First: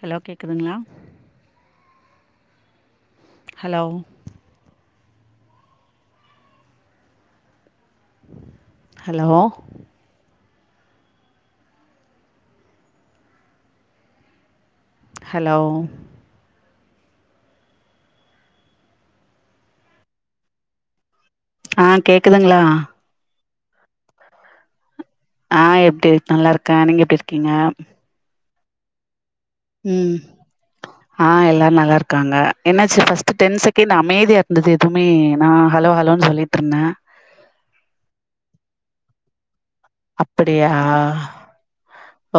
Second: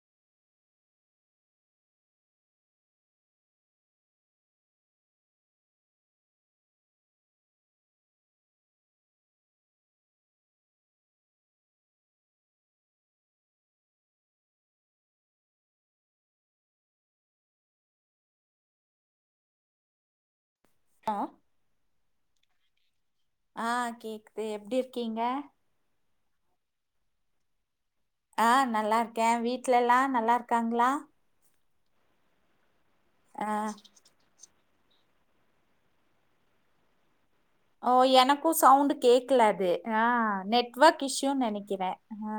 Hello கேக்குதுங்ளா hello hello hello ஆ ஆ கேக்குதுங்ளா ஆ கேக்குது எப்டி இருக்கீங்க ஆ எப்டி நல்லாருக்கே நீங்க எப்டி இருக்கீங்க ஆ நல்லா இருக்கே வீட்ல எல்லா ம் நல்லா இருக்காங்ளா ஆ எல்லாரு நல்லாருக்கறாங்க என்னாச்சு ஃபஸ்ட் ஆ டென் செகண்ட் அமைதியா இரு இந்தது எதுமே நா ஹலோ ஹலோன் சொல்லிட்டு இருந்தே ஓ எனக்கு சவுண்டு கேக்கல அது ஆ அப்படியா நெட்வொர்க் இஷ்யூன் நெனைக்கிற ஆ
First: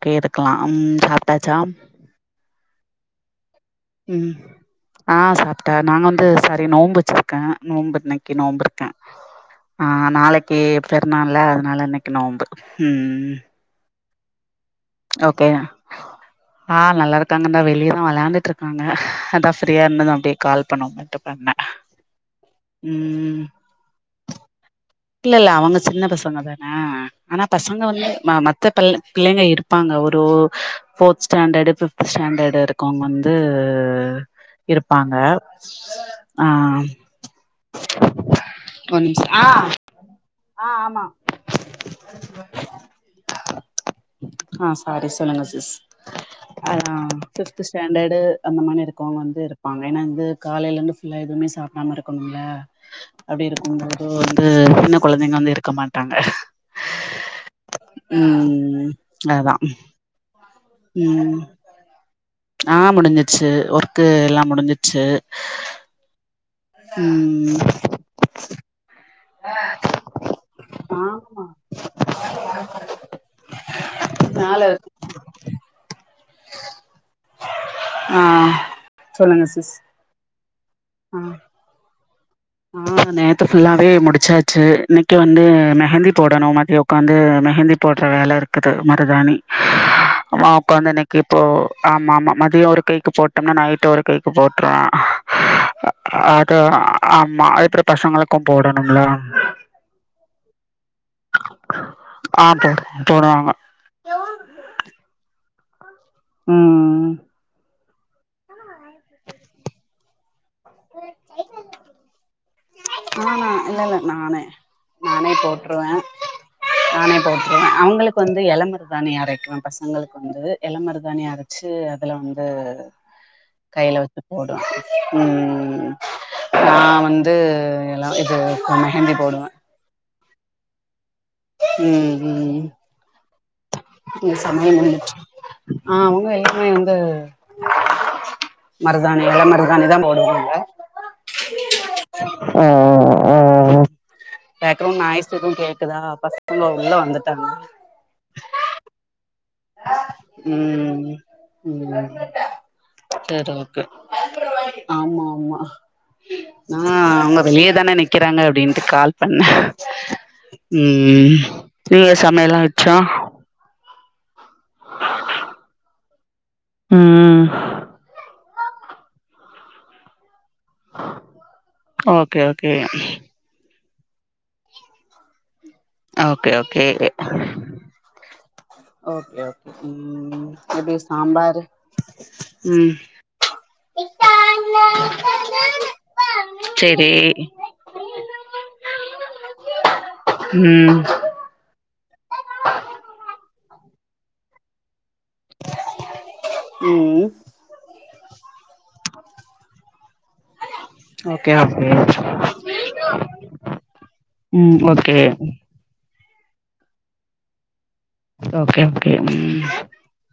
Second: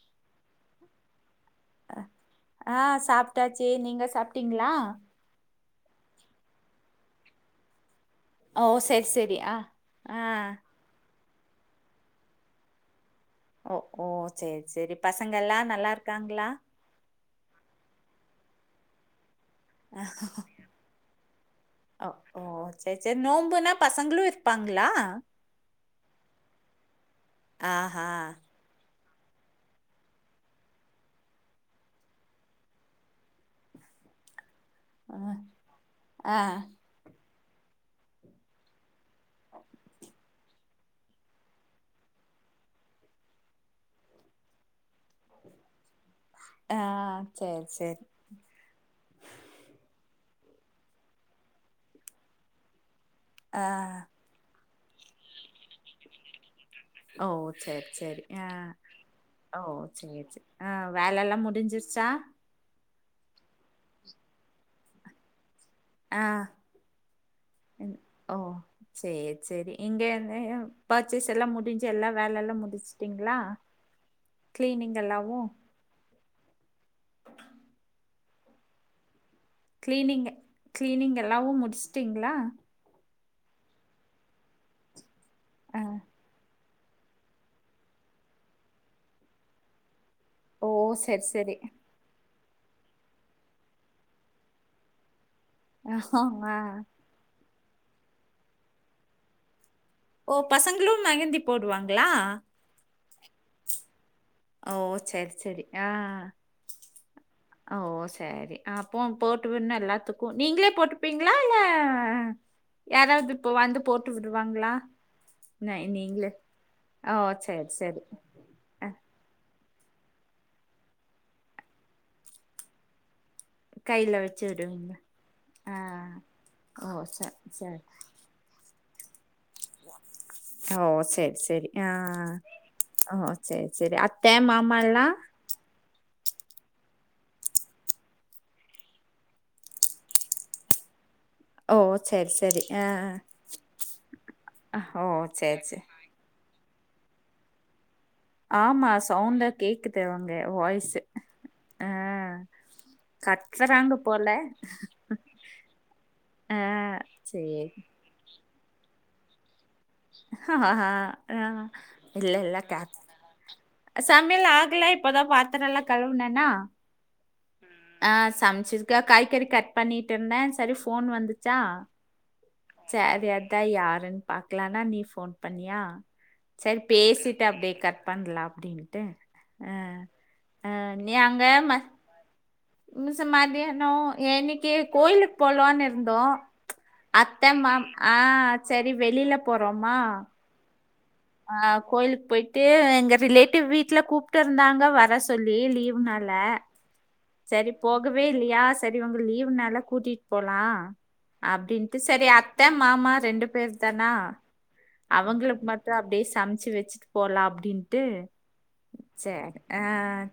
அப்டியே இருக்கலா அம் சாப்ட்டாச்சா ஆ சாப்ட்டாச்சு நீங்க ம் சாப்ட்டீங்களா ஆ சாப்பிட்டேன் நாங்க வந்து சாரி நோம்பு வச்சுருக்கேன் நோம்பு இன்னை கி ஓ நோம்புருக்கேன் செரி செரி ஆ அ ஆ நாளைக்கு பெருநாள்ல அதனா இன்னைக்கு நோம்பு ம் ஓ ஓ சேரி சேரி பசங்கலா நல்லா இருக்காங்களா அ நல்ல இருக்காங்க தா வெளியதான் வெளயாண்டுட்டு இருக்காங்க அதா ஃப்ரியா இருந்தன்னு அப்டியே கால் பண்ணோ மட்டு பண்ணேன் ஓ ஓ செரி செரி ம் நோம்புனா பசங்களு இருப்பாங்களா இல்லல்ல அவங்க சின்ன பசங்க தான ஆனா பசங்க வந்து ஆஹா ம மத்த ப பிள்ளைங்க இரு ப்பாங்க ஒரு ஓ ஃபோர்த் ஸ்டாண்டர்டு ஃப்த் ஸ்டாண்டர்டு இருக்கங்க வந்து இருப்பாங்க ஆ ஆ கொஞ்சோ ஆ ஆ ஆமா ஆ சாரி சொல்லுங்க சிஸ் ஆ அதுனா செரி ஃப்த்து செரி ஸ்டண்டடு அந்த மாணி இருக்கவங்க வந்து இருப்பாங்க ஏன்னா இந்து காலையில இருந்து ஃபுல்லா எதுவுமே சாப்டாம இருக்கணும்ல அப்டி ஆ இருக்கும்போது வந்து சின்ன கொழந்தைங்க வந்து இருக்க மாட்டாங்க செர் சேரி அ ம் அதா ஓ சேரி சேரி அ வேலை ம் எல்லாம் முடிஞ்சிருச்சா ஆ முடிஞ்சிச்சு ஒர்க்கு எல்லாம் முடிஞ்சிச்சு அ ம் ஓ சேரி சரி இங்க இந்த எதோ ஆமா பர்ச்சேஸ்ல்லா முடிஞ்சி எல்லா வேல எல்லா முடிச்ட்டீங்களா மேல இருக்கு. கிளீனிங் எல்லாவு ஆ சொல்லுங்க சிஸ் கிளீனிங்க் க்ளீனிங் ஆ எல்லாவு முடிச்ட்டீங்களா ஆ நேத்து ஃபுல்லாவே முடிச்சாச்சு இன்னைக்கு வந்து ஆ மெஹந்தி போடணும் மதியோ பாந்து மெஹந்தி போட்ற வேல இருக்குது மருதாணி மா ஓ உக்காந்து இன்னைக்கு சேரி ப்போ சேரி ஆமா ஆமா மதியம் ஒரு கேக்கு போட்டோம்னா நைட் ஒரு கேக்கு போட்ருவேன் ஆமா அது ஆமா அதுப்பற பசங்களக்கும் போடணும்ல ஓ பசங்களும் மெஹந்தி போடுவாங்ளா ஆ போட் போடுவாங்க ஓ சேரி சேரி அ ம் அ ஓ சேரி அ போ போட்டு விடுனா எல்லாத்து கோன் நீங்ளே போட்ப்பீங்களா இல்ல யாராவ்து ஆனா இப்போ இல்ல வந்து இல்ல போட்டு நானே விடுவாங்களா நானே நை போட்ருவே நீங்ளே அ ஓ செரி செரி ந்து எல மருதாானி அரைக்குவேன் பசங்களுக்கு வந்து எல மருதாணி அரைச்சு அதில வந்து கையில வத்து வச்சு போடனும் விடுவீங்க. ஆ. ம் நா ஓ! ச வந்து சரி. எல்லா இது மெஹந்தி போடுவேன் ஓ செரி செரி ம் ம் ஓ செரி செரி அத்த இங்க சமையல் மாமா எல்லாம் முடுஞ்சு ஆ அவுங்க எல்லாமே வந்து மருதாணி எல மருதாானி தான் போடுவங்க ஓ! சரி, சரி. அஅ ஆ. அஅ ஆ. பேக்ரவுண்ட் ஓ! நாய்ஸ் எதும் சரி, சரி. கேக்குதா பசங்கள உள்ள வந்துட்டாங்க ஆமா சவுண்டா கேக்குது அவங்க வாய்ஸு ம் அ சேரி ஓகே ஆமா ஆமா ஆ. அ அவங்க சரி. வெளியே தானே நிக்கிறாங்க அப்டின்ட்டு கால் பண்ண ம் ஆஹ் நீங்க இல்ல சமையல் இல்ல கா ஆச்சா சமையல் ஆகல இப்போதான் பாத்ரோம்லா கழுவுனேனா ம் ஆ சமச்சிருக்கே காய் கறி க ட பண்ணிட்டு இருந்தேன் செரி போன் வந்துச்சா ஓகே ஓகே சேரி அப் அதா யாருன்னு பாக்கலானா நீ போன் பண்ணியா ஓகே செரி ஓகே ஓகே பேசிட்டு அப்டியே கட் பண்ணலாம் அப்டின்ட்டு ஓகே அ ம் அ எப்டி நீ அங்க சாம்பாரு ம [unintelligible] மிசம் மதியானம் இன்னைக்கு கோயிலுக்கு போலனு இருந்தோ சேரி அத்தைம்மா ஆ செரி வெளியில போறோமா ம். ஆ கோயிலுக்கு போயிட்டு எங்க ரிலேட்டிவ் வீட்ல கூப்ட்ருந்தாங்க வர சொல் லி லீவ்னால ம் செரி போகவே இல்லையா செரி உங்களுக்கு லீவ்னால கூட்டிட்டு போலா ஓகே ஓகே அப்டின்ட்டு செரி அத்தை மாமா ரெண்டு பேர் தானா ம் ஓகே அவங்களுக்கு மட் டும் அப்டியே சமைச்சு வச்சிட்டு போலாம் அப்டின்ட்டு ஓகே ஓகே சேரி ம் ஆ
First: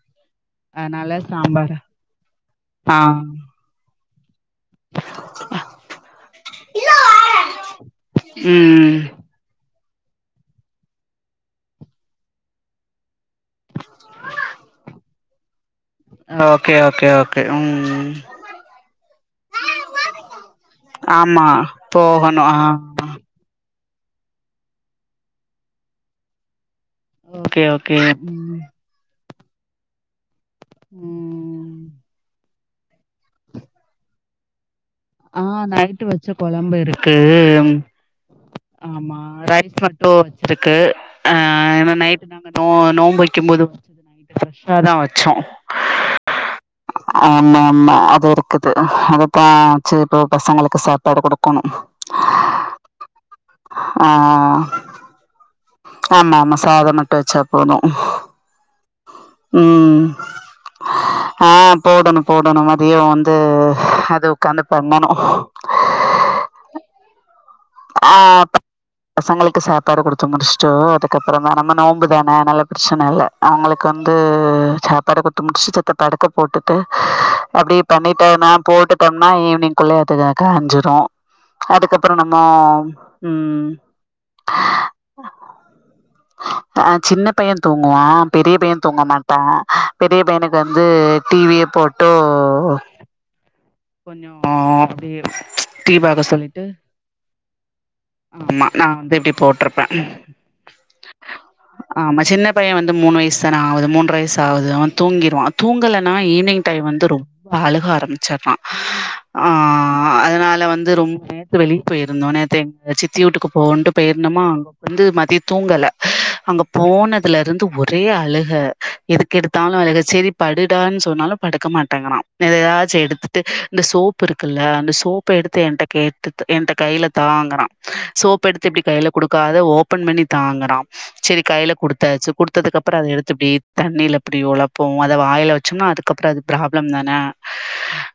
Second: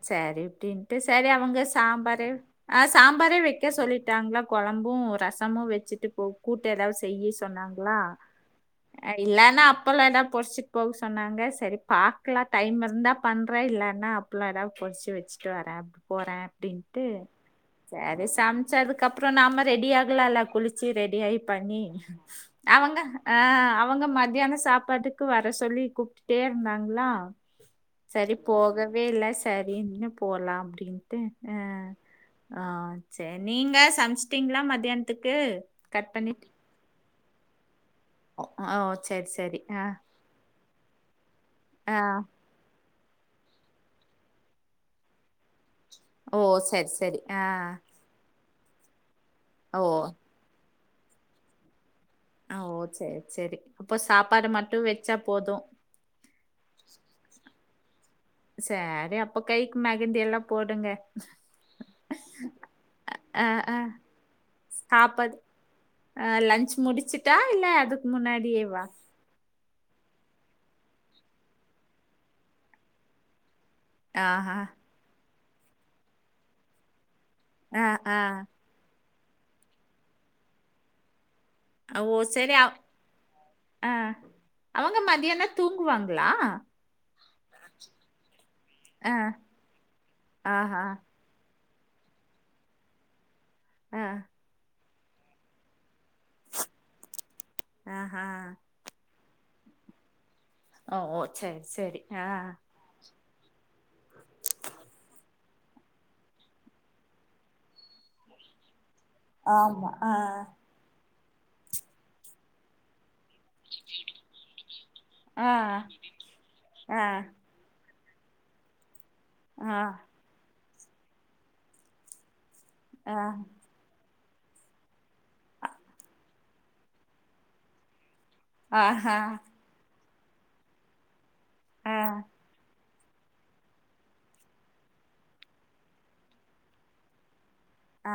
சேரி அப்டின்ட்டு அதனால செரி அவங்க சாம்பார் சாம்பரு அ ஆ சாம்பாரே வைக்க சொல்லி விட்டாங்களா கொழம்பும் ரசமும் வச்சுட்டு போ கூட்டு ஏதாவ செய்யி சொன்னாங்களா ம் இல்லைன்னா அப்பளலம் எதான பொரிச்சிட்டு போக சொன்னாங்க செரி பாக்கலாம் டைம் இருந்தா பண்றேன் இல்லன்னா அப்பளம் ஏதாவது பொரிச்சு வச்சுட்டு வரேன் போறேன் ஓகே அப்டின்ட்டு ஓகே ஓகே ம் சேரி சமைச்சதுக்கப்புறம் நாம ரெடி ஆகலாம்ல்ல குளிச்சு ரெடி ஆகி ஆமா பண்ணி போகணு ஆ அவங்க அ அவங்க மத்தியானம் சாப்பாட்டுக்கு வர சொல்லி கூப்ட் பிட்டே இருந்தாங்களா ஓகே ஓகே செரி ம் போகவே இல்ல செரினு போலாம் அப்டின்ட்டு ம் அ செரி நீங்க சமச்சட்டீங்களா மத்தியா ஆ நைட்டு வச்ச கொழம்பு இருக்கு ஓ ஓ, கொஞ்சமா சரி சரி ரைஸ் ஆஹ் மட்டும் வடுச்சிருக்கு ஆ ஏனா ஆஹ் நைட்டு நோ நோம்பு வைக்கும் போது ப்ரஷ்ஷாதா வச்சோம் ஓ சரி சரி ஆ ஆமா ஆமா அது ஒரு இருக்குது அதத்தான் ஓ வச்சு இப்போ பசங்களுக்கு சாப்பாடு கொடுக்கணும் ஓ சேரி சேரி அப்போ ஆ சாப்பாடு மட்டும் வச்சா போதும் ஆமா ஆமா சாதம் மட்டும் வச்சா போதும் சேரி அப்ப கைக்கு ம். மெகிந்திலாம் போடுங்க உடன மாதியம் வந்து ஆ ஆ அது உக்காந்து பண்ணணும் சாப்பாடு ஆ லன்ச் முடிச்சுட்டா இல்ல அதுக்கு ஆ முன்னாடியே வா பசங்களுக்கு சாப்பாடு கொடுத்து முடிச்சுட்டோ அதுக்கப்புறமா நம்ம நோன்ம்புதானே அதனால பிரச்சனை இல்ல அவங்களுக்கு வந்து ஆஹா சாப்பாடு கொடுத்து முடிச்சுட்டு இப்ப படுக்கை போட்டுட்டு அப்டியே ஆ ஆ பண்ணிட்டு நா போட்டு பண்ணா ஈவினிங் குள்ளே அதுக்காக அஞ்சுரும் ஓ அதுக்கப்புறம் நம்ம ஆ சரி அவ் ம் ஆ அவங்க மதியானம் தூங்குவாங்களா ஆ சின்ன பைய தூங்குவா பெரிய பைய தூங்க ஆ மாட்டா பெரிய பையனுக்கு ஆஹா வந்து டிவிய போட்டு ஆ கொஞ்சோ அப்டி டீ பாக்க சொல்லிட்டு ஆஹா ஆமா நா வந்து இப்டி போட்டிருப்பே ஓ ஓ சரி சரி ஆமா ஆ சின்ன பைய வந்து மூணு வயசு தானே ஆவுது மூன்ற வயசு ஆவுது அவ தூங்கிறுவா தூங்கலனா ஈவ்னிங் டைம் வந்து ரொம்ப அழுக ஆரம்பிச்சறா ஆ ஆமா ஆ அதனால வந்து ரொம்ப நேத்து வெளியே போயிருந்தோ நேத்த எங்க சித்தி வூட்டுக்கு போவுண்டு போயிருந்தோமா அங்க வந்து மதிய ஆ தூங்கல அங்க ஆ போனதுல இருந்து ஒ ரே அழுக எதுக்கெடுத்தாலு ஆ அழுக செரி படுடான்னு சொன்னாலு படுக்க மாட்டேங்கிற நெதயாச்சி ஆ எடுத்துட்டு இந்த சோப்பு இருக்குல்ல அந்த சோப்ப எடுத்து என்ட்ட கேட்டுட்டு என்ட கைல தாங்கறா சோப் எடுத்து இப்டி கைல ஆஹா குடுக்காத ஓப்பன் பண்ணி தாங்கறா சேரி கைல ஆ குடுத்தாச்சு குடுத்ததுக்கப்பற அத எடுத்து இப்டி தண்ணில இப்டி ஒழப்பு அத வாயில வச்சோம்னா அதுக்கப்றோ அது ப்ராப்ளம் தான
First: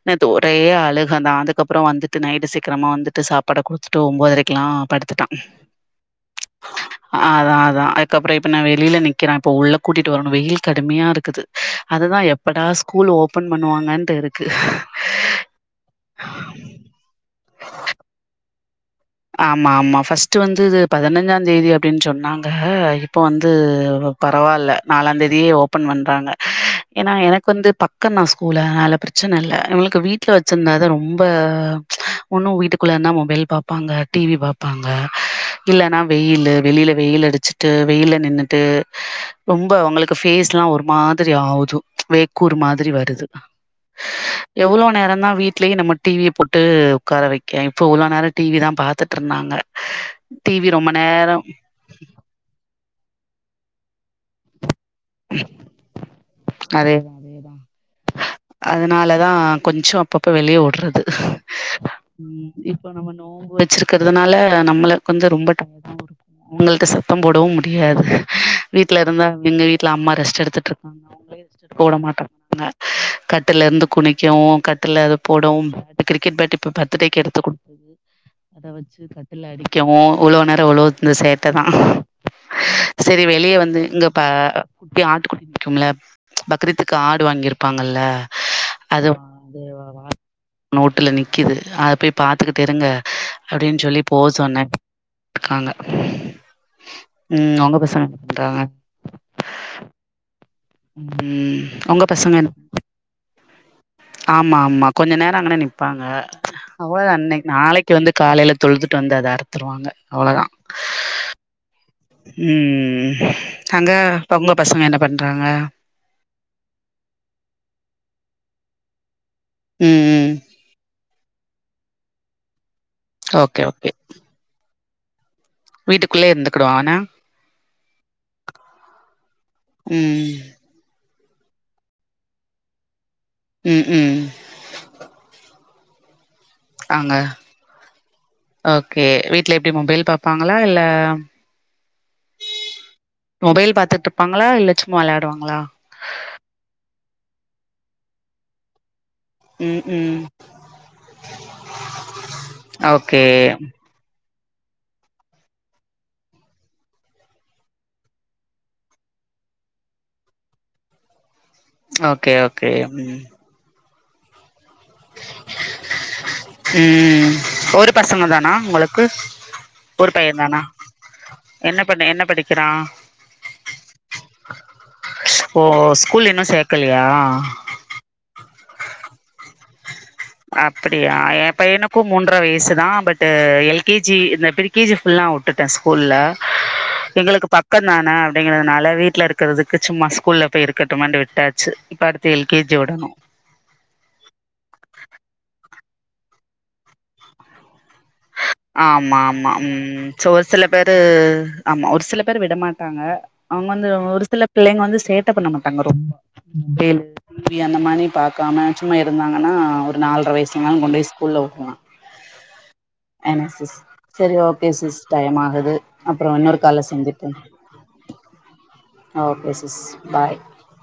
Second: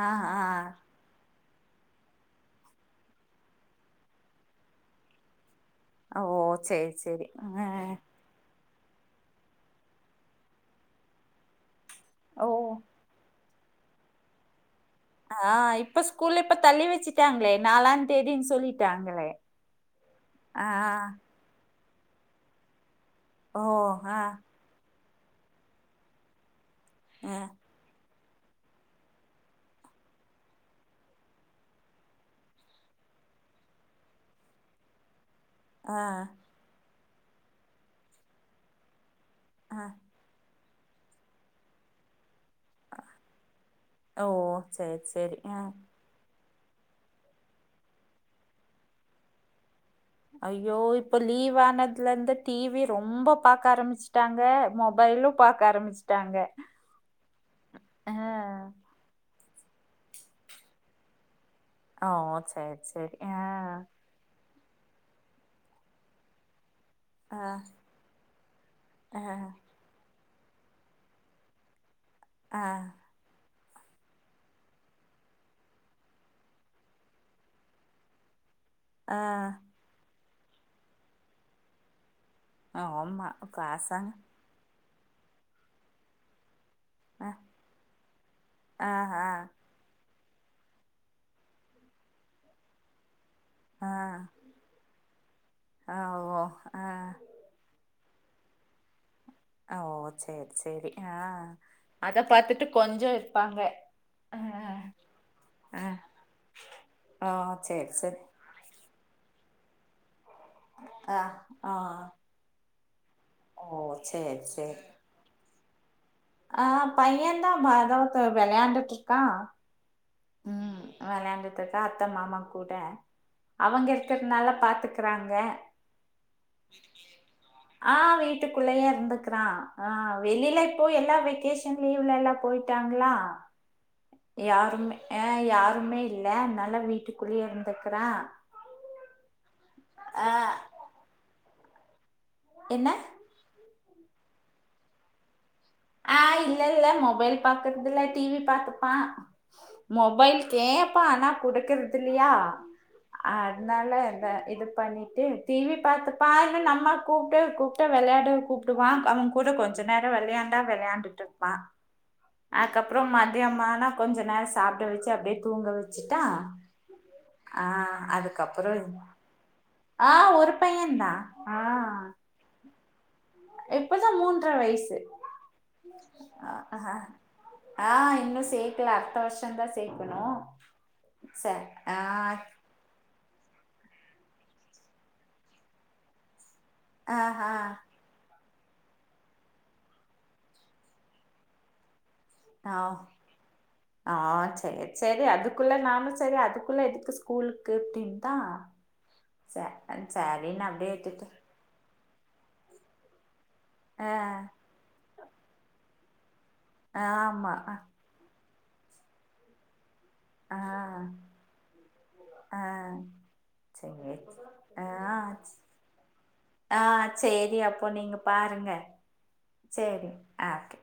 ஆ நேத்து ஆ ஒரே அழுக தா அதுக்கப்றோ வந்துட்டு நைட்டு சீக்கிரமா வந்து ட்டு சாப்பாட குடுத்துட்டு ஒம்போதரைக்கெல்லா படுத்துட்டா ஓ சேரி சேரி ஆ கப்றோ இப்ப நா வெளில நிக்ற இப்ப உள்ள கூட்டிட்டு வரணு வெயில் கடுமியாருக்குது அதுதா ஓ எப்படா ஸ்கூல் ஓபன் பண்ணுவாங்கன்டு இருக்கு ஆ இப்ப ஸ்கூல்லு இப்ப தள்ளி வெச்சுட்டாங்ளே நாலாந் தேதினு சொல்லி டாங்களே ஆமா ஆமா ஃபர்ஸ்ட் வந்தது பதனஞ்ச தேதி அப்டின் சொன்னாங்க இப்போ வந்து ஓ ஆ பரவால்ல நாலாந்தேதியே ஓபன் பண்றாங்க ஏன்னா ஆ எனக்கு வந்து பக் கனா ஸ்கூல அதனால பிரச்சன இல்ல இவங்களுக்கு வீட்ல வெச்சிருந்தாத ரொம்ப ஒன்னு வீட்டுக்குள்ளனா மொபைல் பாப்பாங்க டிவி பாப்பாங்க ஆ இல்லன்னா வெயிலு வெளில வெயில் அடிச்சுட்டு வெயில்ல நின்னுட்டு ரொம்ப ஆ அவங்களுக் ஃபேஸ்லா ஒரு மாதிரி ஆவுது வேக்கூர் மாத் திரி வருது ஓ எவ்ளோ சேரி நேரந்தா சேரி ஆ வீட்லயே நம்ம டிவிய போட்டு உக்கார வைக்க இப்போ இவ்ளோ நேர டிவி தா பாத்துட் இருந்தாங்க ஐயோ இப்ப லீவ் ஆனதுல இருந்து டிவி ரொம்ப பாக்க ஆரம்பிச்சுட்டாங்க மொ பைலு பாக்க ஆரம்பிச்சுட்டாங்க அ னால தா கொஞ்சோ அப்பப்போ வெளிய வுட்றது ஓ சேரி இப்ப நம்ம சேரி ஆ நோம்பு வச்சிருக்க அதனால நம்மள கொஞ்சோ ரொம்ப டயர தா இருக்கு அவங்கள்ட்ட ச சத்தம் ஆ போடவு முடியாது வீட்ல ஆ இருந்தா எங்க வீட் வீட்ல அம்மா ரெஸ்ட் எடுத்துட்ருக்காங்க அவுங்களயு ரெஸ்ட் எடுக்க வுட ஆ மாட்டாங்க கட்டுல்ல இருந்து குனிக்குவு கட்டுல்ல அது போடுவு கிரிக்கெட் பேட்டு இப்போ பர்து டேக்கு எடுத்து கு அத வச்சு ஆ கட்டுல அடிக்கவு உழவு நேரோ உழவு இருந்த சேட்டதா சேரி ஆமா வெளிய வந்து பசங்க இங்க பா குட்டி ஆட்டு குட்டி நிக்கும்ல பக்ரீத்துக்கு ஆடு அ வாங்கியிருப்பாங்கல்ல ஆ அது ஆ அது நோட்டுல நிக்குது அத போய் பாத்துக்கிட்டு இருங்க அப்டின் ஆ சொல்லி போ சொன்ன அங்க ஆ ஓ ஆ ம் உங்க பசங்க என்ன பண்றாங்க ஆ ஓ சேரி சேரி ஆ ம் உங்க அத பசங்க பாத்துட்டு கொஞ்சோ இருப்பாங்க ஆ ஆமா ஆமா கொஞ்சோ நேரோ அங்கன ஆ நிப்பாங்க அவ்ளோதா ஓ இன்னைக் சேரி நாளைக்கு வந்து சேரி காலைல தொழுதுட்டு வந்து அத அறுத்துருவாங்க அவ்ளோதா அ ஆ ம் ஓ அங்க சேரி ஒங்க சேரி பசங்க என்ன பண்றாங்க ஆ பைய தா பதவுத்து வெளையாண்டுட்டு இருக்கா ம் ம் வெளையாண்டுட்டு இருக்கா அத்த மாமா கூட ஓகே அவுங்க ஓகே இருக்கறதுனால பாத்துக்கறாங்க வீட்டுக்குள்ளே இருந்துக்குடுவானா ஆ வீட்டுக்குள்ளயே இருந்துக்கறா ஆ ம் வெளில இப்போ எல்லா வெக்கேஷ் எனா லீவ்ல எல்லா போயிட்டாங்களா ம் ம் யாருமே அ யாருமே இல்ல அதனால அங்க வீட்டுக்குள்ளயே இருந்துக்கறா ஓகே வீட்ல எப்டி மொபைல் பாப்பாங்களா இல்ல என்ன மொபைல் பாத்துட்டுருப்பாங்களா இல்ல சும்மா வெளையாடுவாங்களா ஆ இல்ல இல்ல மொபைல் பாக்குறதுல்ல டிவி பாத்துப்பா ம் ம் மொபைல் கேப்பா ஆனா குடுக்குறது இல்லையா ஓகே அதுனால எந்த இது பண்ணி டு டி வி பாத்தப்பா நம்மா கூப்ட்டு கூப்ட்டு விளையாட கூப்ட்டுவா அவன் கூட கொஞ்சோ நேரோ விளையா விளையாண்டுட்டு இருப்பா ஓகே ஓகே அதுக்கப்றோ ம் மதியம் ஆனா கொஞ்ச நேரோ சாப்ட வெச்சு ட்டு அப்படியே தூங்க வெச்சுட்டா ம் ஆ ஒரு பசங்க தானா அதுக்கப்றோ உங்களுக்கு ஆ ஒரு பைய்யதா ஆ கெடா இப்பதா மூன்ற வயசு ஓ ஸ்கூல் இன்னு அ ஹ சேக்கலையா ஆ இன்னு சேக்கல அடுத்த வருஷோ தா சேக்கணு அப்படியா எ சர் ஆ பையனுகு மூன்ற வயசு தா பட் டு எல்கேஜி இந்த ப்ரிகேஜி ஃபுல்லா வுட்டுட்டே ஸ்கூல்ல ஆ எங்களுக்கு ஆ பக்கந்தான அப்படிங்கிறதுனால வீட்டுல இருக்கறதுக்கு சும்மா ஸ்கூல்ல போய் இருக்கட்டுமேனு விட்டாச்சு இப்ப அடுத்து ஆ எல்கேஜி விடனு ஆ சேரி சேரி அதுக்குள்ள நானு சேரி அதுக்குள்ள எதுக்கு ஸ்கூலுக்கு அப்டினு தா ஆமா ஆமா ம் ஒரு சில அப்டியே பேரு விட்டுட்டே ஆமா ஒரு சில பேரு விட மாட்டாங்க அவுங்க வந்து ஆ ஒரு சில பிள்ளைங்க வந்து சேட்ட பண்ண மாட்டாங்க ரொம்ப ஆமா [inaudible] ஆ அந்த மாரி பாக்காம சும்மா இருந்தாங்கன்னா ஒரு நால்ர ஆ வயசுல நாலு கொண்டு போய் ஸ்கூல்ல வுட்ரலா ஆ சேரி சரி ஓகே ஆ சிஸ் டைம் ஆகுது அப்புறம் இன்னொரு கால்ல ஆ சந்திப்போம் சேரி அப்போ நீங்க பாருங்க ஓகே சிஸ் சேரி பாய் ஆ ஓகே